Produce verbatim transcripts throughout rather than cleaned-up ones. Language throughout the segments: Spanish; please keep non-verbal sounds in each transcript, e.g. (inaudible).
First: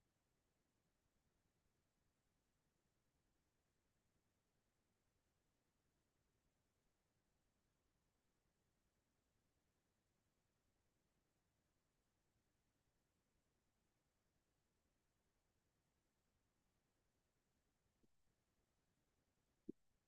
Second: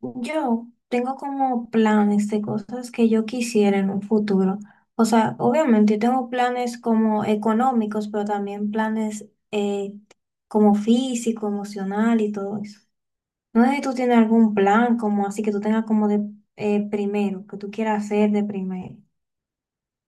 Yo tengo como planes de cosas que yo quisiera en un futuro. O sea, obviamente yo tengo planes como económicos, pero también planes eh, como físico, emocional y todo eso. No sé si tú tienes algún plan como así que tú tengas como de eh, primero, que tú quieras hacer de primero.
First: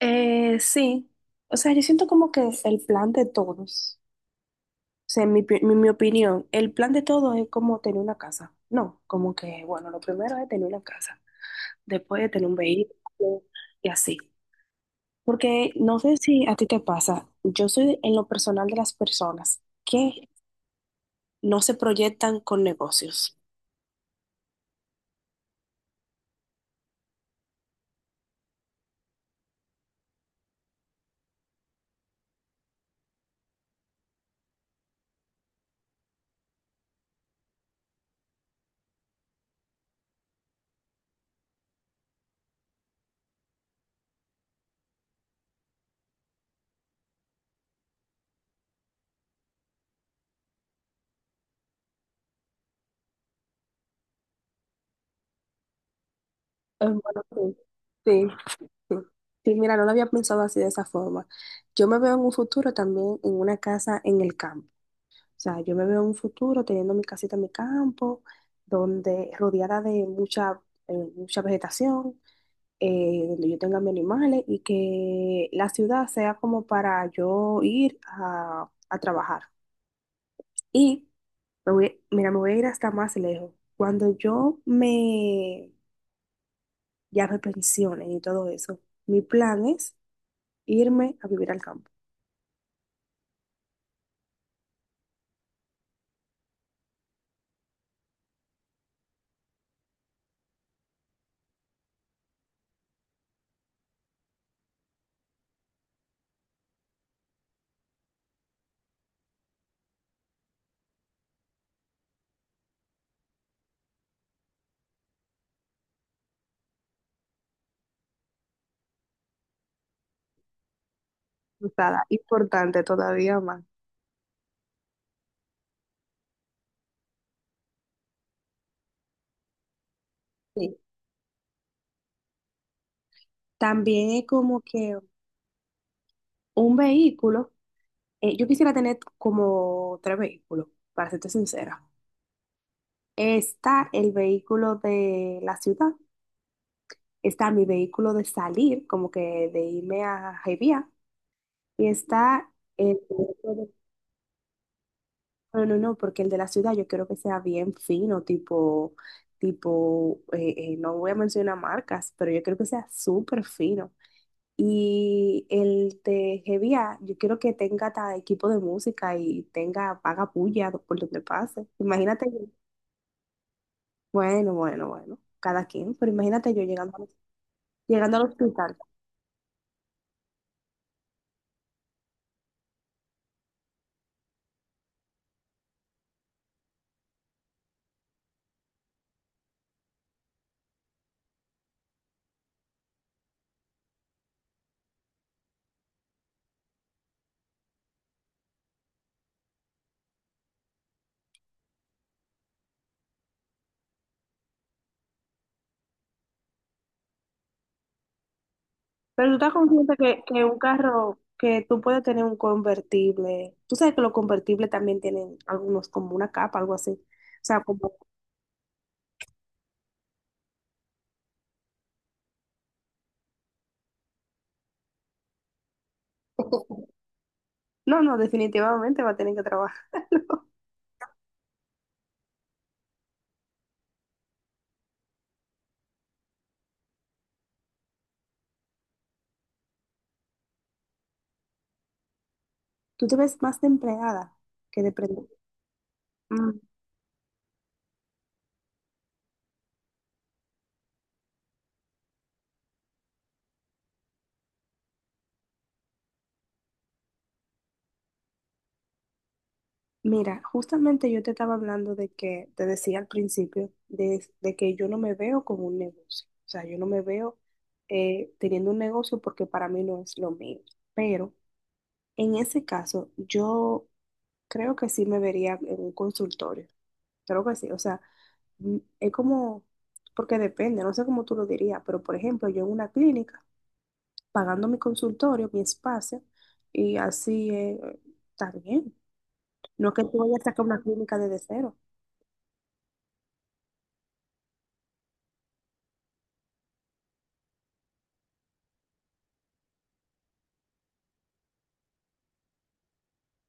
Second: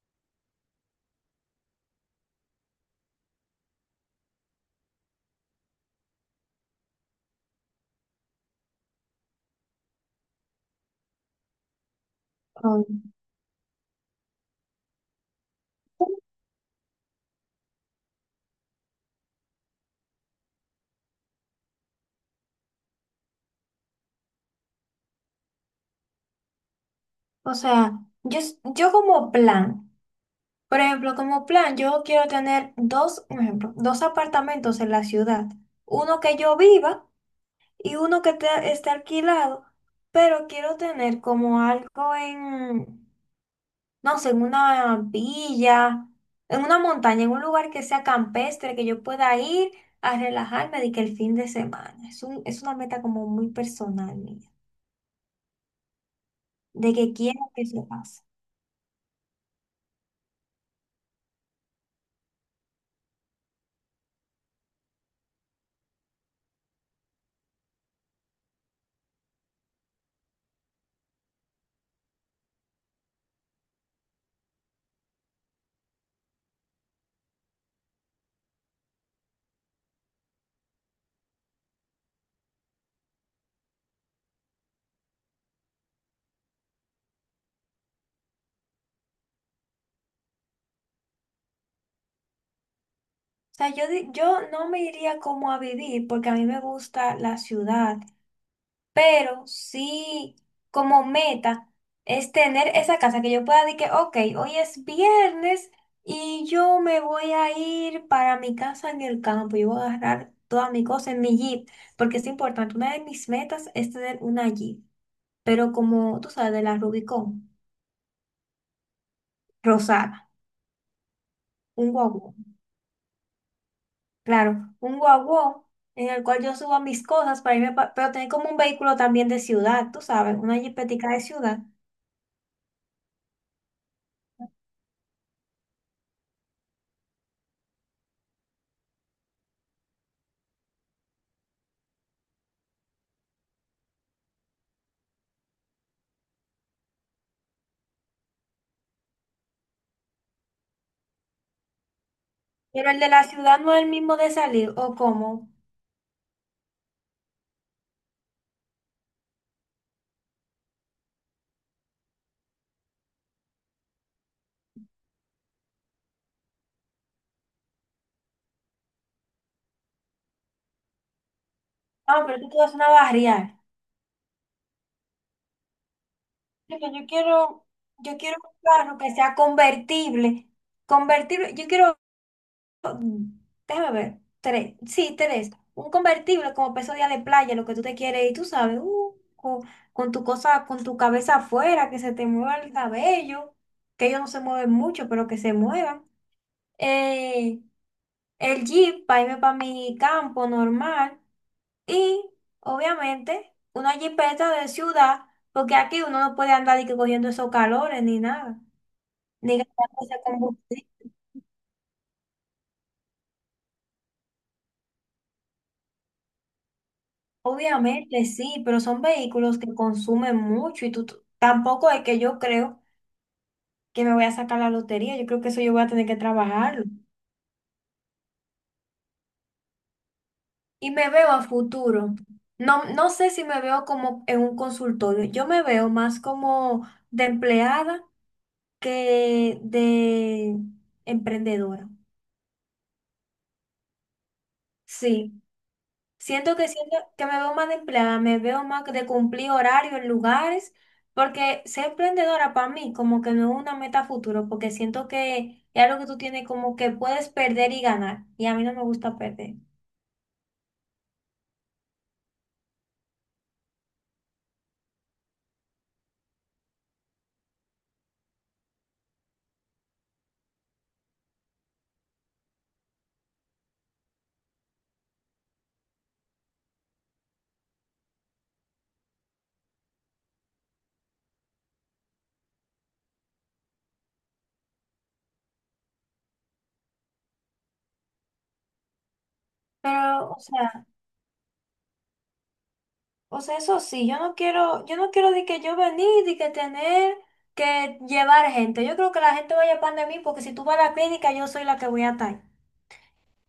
Eh, sí, o sea, yo siento como que el plan de todos, o sea, en mi, pi- mi, mi opinión, el plan de todos es como tener una casa. No, como que, bueno, lo primero es tener una casa. Después de tener un Oh. vehículo y así. Porque no sé si a ti te pasa, yo soy en lo personal de las personas que no se proyectan con negocios. O sea, yo, s- yo como plan, por ejemplo, como plan, yo quiero tener dos, un ejemplo, dos apartamentos en la ciudad. Uno que yo viva y uno que te- está alquilado, pero quiero tener como algo en, no sé, en una villa, en una montaña, en un lugar que sea campestre, que yo pueda ir a relajarme de que el fin de semana. Es un- es una meta como muy personal mía, Eh, de que Bueno, quiero sí, que se pase. sí, sí. Sí, mira, no lo había pensado así de esa forma. Yo me veo en un futuro también en una casa en el campo. O sea, yo me veo en un futuro teniendo mi casita en mi campo, donde rodeada de mucha, eh, mucha vegetación eh, donde yo tenga mis animales y que la ciudad sea como para yo ir a, a trabajar. Y me voy, mira, me voy a ir hasta más lejos. Cuando yo me ya me pensione y todo eso, mi plan es irme a vivir al campo. O sea, yo, di- yo no me iría como a vivir porque a mí me gusta la ciudad, pero sí como meta es tener esa casa que yo pueda decir que, ok, hoy es viernes y yo me voy a ir para mi casa en el campo y voy a agarrar toda mi cosa en mi Jeep, porque es importante. Una de mis metas es tener una Jeep, pero como tú sabes, de la Rubicon rosada, O un sea, guagua, importante todavía más. claro, un guagua. En el cual yo suba mis cosas para irme, pa- pero tener como un vehículo también de ciudad, tú sabes, una Sí. jeepetica de ciudad. También es como que un vehículo, eh, yo quisiera tener como tres vehículos, para serte sincera. Está el vehículo de la ciudad, está mi vehículo de salir, como que de irme a Jaivía, y está Pero el el de la vehículo ciudad de- no es el mismo de salir, ¿o cómo? No, no, no, porque el de la ciudad yo quiero que sea bien fino, tipo, tipo, eh, eh, no voy a mencionar marcas, pero yo quiero que sea súper fino. Y el de Hevia, yo quiero que tenga hasta equipo de música y tenga paga puya por donde pase. Ah, Imagínate, pero yo- tú te vas a una barrial. bueno, bueno, bueno, cada quien, pero imagínate yo Porque llegando, yo al- quiero, llegando yo al quiero un hospital. carro que sea convertible. Convertible, yo quiero, mm, déjame ver, tres, sí, tres. Un convertible como peso día de playa, lo que tú te quieres y tú sabes, uh, con, con tu cosa, con tu cabeza afuera, que se te mueva el cabello, que ellos no se mueven mucho, pero que se muevan. Eh, el Jeep para irme para mi campo normal. Y obviamente una jipeta de ciudad, porque aquí uno no puede andar y que cogiendo esos calores ni nada, Pero tú estás ni consciente gastando ese que, que un combustible. carro, que tú puedes tener un convertible. Tú sabes que los convertibles también tienen algunos como una capa, algo así. O sea, como... Obviamente sí, pero son vehículos que consumen mucho y tú tú- tampoco es que yo creo que me voy a sacar la lotería, yo creo que eso yo voy a tener que trabajarlo. No, no, definitivamente va a tener que trabajar. (laughs) Y me veo a futuro. No, no sé si me veo como en un consultorio, yo me veo más como de empleada que de emprendedora. Tú te ves más de empleada que de prende- Sí. Siento Mm. que siento que me veo más de empleada, me veo más de cumplir horario en lugares, porque ser emprendedora para mí como que no es una meta a futuro, porque siento que es algo que tú tienes como que puedes perder y ganar, y a mí no me gusta perder. Mira, justamente yo te estaba hablando de que, te decía al principio, de, de que yo no me veo como un negocio. O sea, yo no me veo eh, teniendo un negocio porque para mí no es lo mío. Pero en ese caso, yo creo que sí me vería en un consultorio. Creo que sí. O sea, mm, es como, porque depende, no sé cómo tú lo dirías, pero por ejemplo, yo en una clínica, pagando mi consultorio, mi espacio, y así eh, está bien. No es que tú Pero, vayas o a sacar sea, una clínica desde cero. o sea, eso sí, yo no quiero, yo no quiero de que yo venir, de que tener que llevar gente. Yo creo que la gente vaya para de mí, porque si tú vas a la clínica, yo soy la que voy a estar.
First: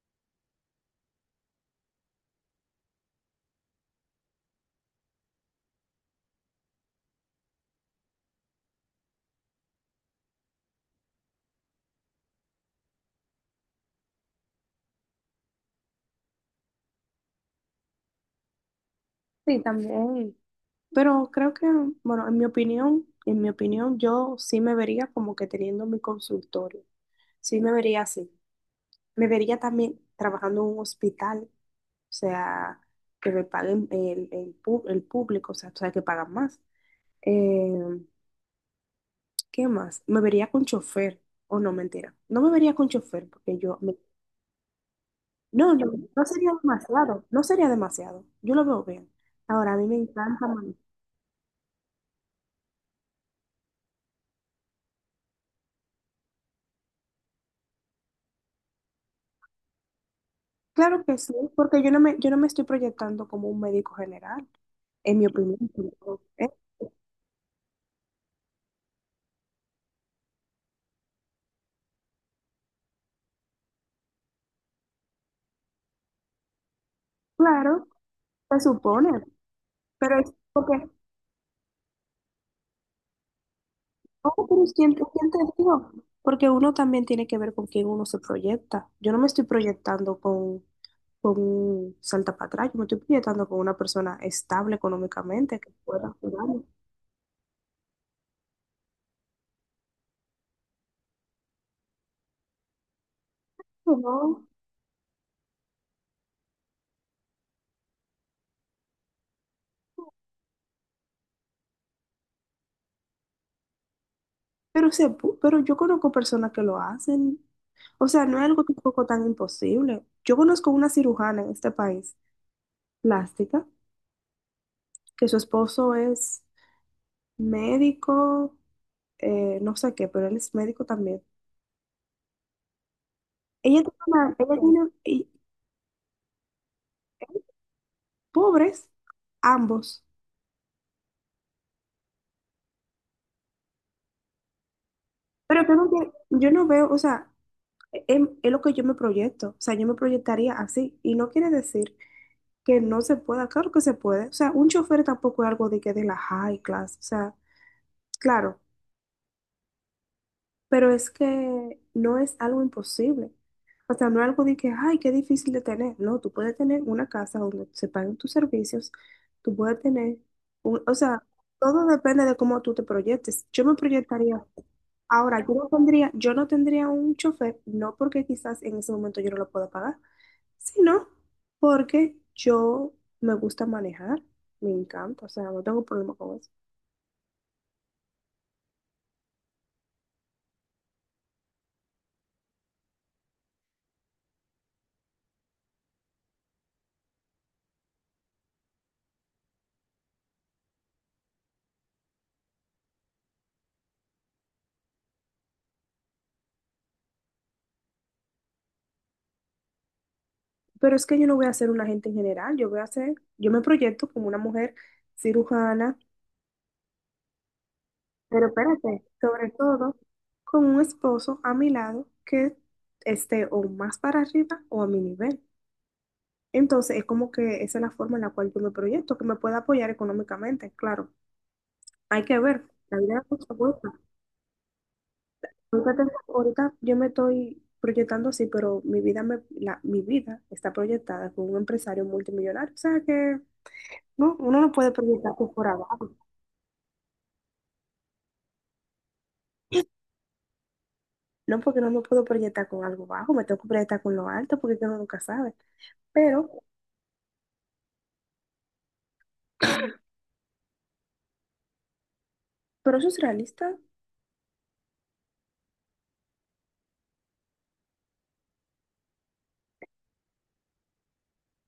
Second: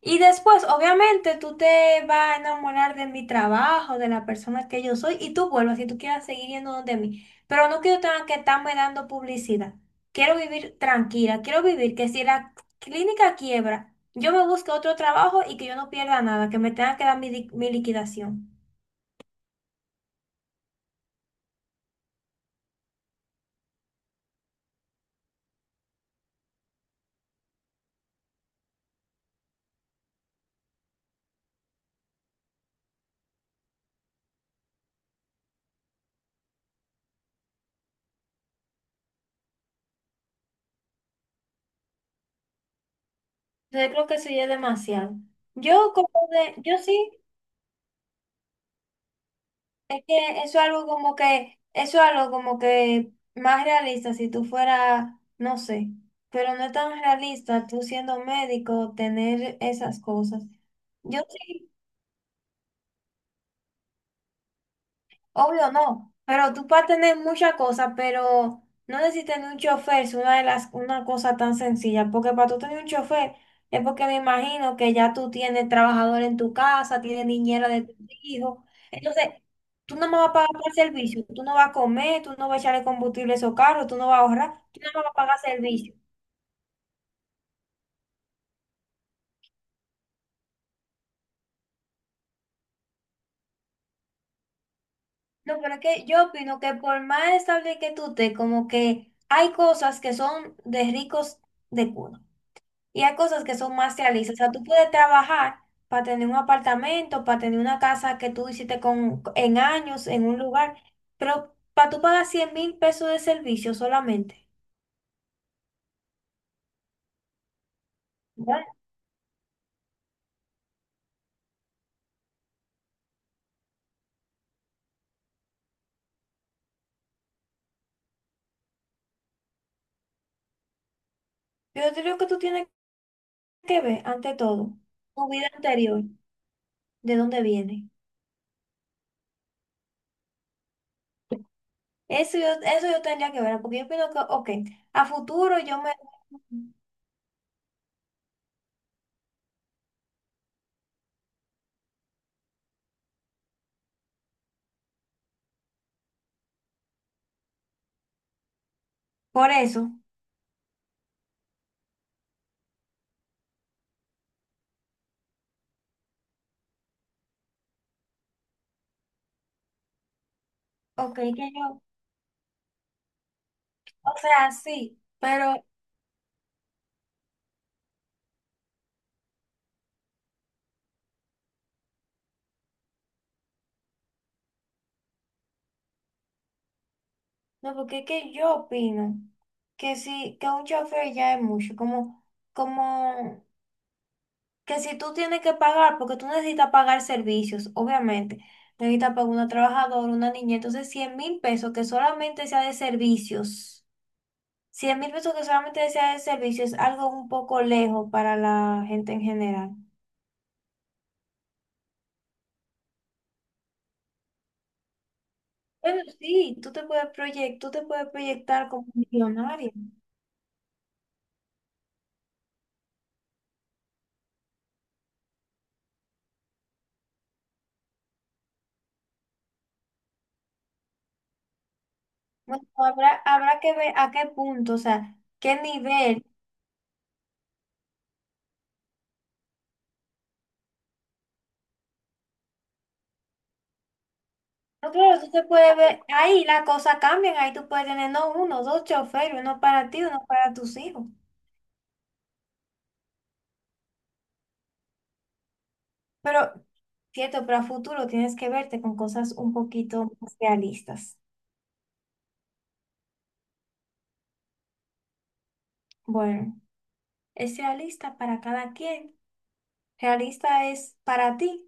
Y después, obviamente, tú te vas a enamorar de mi trabajo, de la persona que yo soy, y tú vuelvas si tú quieres seguir yendo donde mí. Pero no quiero tener que estarme dando publicidad. Quiero vivir tranquila, quiero vivir que si la clínica quiebra, yo me busque otro trabajo y que yo no pierda nada, que me tenga que dar mi, di- mi liquidación. Sí, también. Pero creo que, bueno, en mi opinión, en mi opinión, yo sí me vería como que teniendo mi consultorio. Sí me vería así. Me vería también trabajando en un hospital, o sea, que me paguen el, el, pu- el público, o sea, tú sabes que pagan más. Eh, ¿qué más? Me vería con chofer, o no, mentira. No me vería con chofer, porque yo, Entonces me- creo que eso ya es demasiado. no, no, Yo como no sería de, yo sí. demasiado, no sería demasiado, yo lo veo bien. Ahora, a mí me Es que encanta eso es manejar. algo como que, eso es algo como que más realista si tú fueras, no sé, pero no es tan realista tú siendo médico tener esas cosas. Claro que Yo sí, sí. porque yo no me, yo no me estoy proyectando como un médico general, en mi opinión. Obvio no, ¿Eh? pero tú puedes tener muchas cosas, pero no necesitas ni un chofer, es una de las, una cosa tan sencilla, porque para tú tener un chofer es porque me imagino que ya tú tienes trabajador en tu casa, tienes niñera de Claro, tus se hijos, supone, entonces tú no me pero vas es a pagar por porque servicio, tú no vas a comer, tú no vas a echarle combustible a esos carros, tú no vas a No, ahorrar, pero tú no ¿quién, me te vas a quién te pagar dijo? servicio. Porque uno también tiene que ver con quién uno se proyecta. Yo no me estoy proyectando con, con un salta para atrás, yo me estoy proyectando con una persona estable No, económicamente que pero es que pueda yo opino ayudarme. que por más estable que tú estés, como que hay cosas que son de ricos de cuna. Y hay cosas que son No, más realistas. O no, sea, tú puedes trabajar para tener un apartamento, para tener una casa que tú hiciste con, en años, en un lugar, pero para tú pagar cien mil pesos de servicio solamente. pero, se, pu- pero yo conozco personas que lo hacen. O sea, no es algo Bueno, tampoco tan imposible. Yo conozco una cirujana en este país, plástica, que su esposo es médico, eh, no sé qué, pero él es médico también. yo te digo que tú tienes Ella que tiene ver, ante una, ella todo, tiene, tu vida anterior, de dónde viene. pobres, ambos. Eso yo, eso yo tendría que ver, porque yo pienso que, ok, a futuro Pero que yo no me. tiene- yo no veo, o sea, es, es lo que yo me proyecto, o sea, yo me proyectaría así. Y no quiere decir que no se pueda, claro que se puede. O sea, un chofer tampoco es algo de que de la high class, o sea, claro, Por eso, pero es que no es algo imposible. O sea, no es algo de que, ay, qué difícil de tener. No, tú puedes tener una casa donde se paguen tus servicios, tú puedes tener, un- o ok, sea, que yo, todo depende de cómo tú te proyectes. Yo me o proyectaría. sea, sí, Ahora, yo pero. no tendría, yo no tendría un chofer, no porque quizás en ese momento yo no lo pueda pagar, sino porque yo me gusta manejar, me encanta, o sea, no tengo problema con eso. No, porque es que yo opino que si, que un chofer ya es mucho, como, como que si tú tienes que pagar, porque tú necesitas pagar servicios, obviamente, necesitas pagar una trabajadora, una niña, entonces cien mil pesos que solamente sea de servicios, cien mil pesos que solamente sea de servicios es algo un poco lejos para la gente en general. Pero es que yo no voy a ser un agente en general, yo voy a ser, yo me proyecto como una mujer cirujana, Bueno, sí, tú te puedes proyectar, tú te puedes pero proyectar como espérate, sobre millonario. todo con un esposo a mi lado que esté o más para arriba o a mi nivel. Entonces, es como que esa es la forma en la cual yo me proyecto, que me pueda apoyar económicamente, claro. Hay que ver, Bueno, la vida habrá, da muchas habrá que vueltas. ver a qué punto, o sea, qué Ahorita nivel. tengo- ahorita yo me estoy proyectando así, pero mi vida, me, la, mi vida está proyectada con un empresario multimillonario. O sea que no, uno no puede No, claro, tú proyectar te por por puedes abajo. ver, ahí las cosas cambian, ahí tú puedes tener no uno, dos choferes, uno para ti, uno para tus hijos. No porque no me puedo proyectar con algo bajo, me tengo que proyectar con lo alto porque uno nunca sabe. Pero, Pero, cierto, para futuro tienes que verte con cosas un poquito más realistas. pero eso es realista. Bueno, es realista para cada quien. Realista es para ti,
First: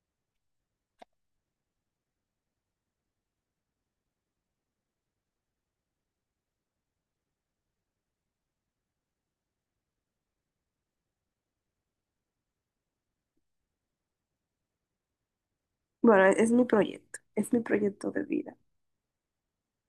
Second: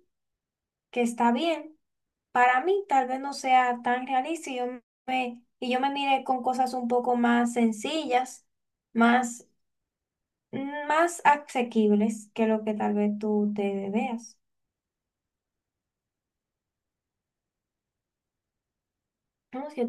que está bien. Para mí, tal vez no sea tan realista y yo me, y yo me mire con cosas un poco más sencillas, más, más asequibles que lo que tal vez tú te veas. Bueno, es mi proyecto, es mi proyecto de vida. No, si yo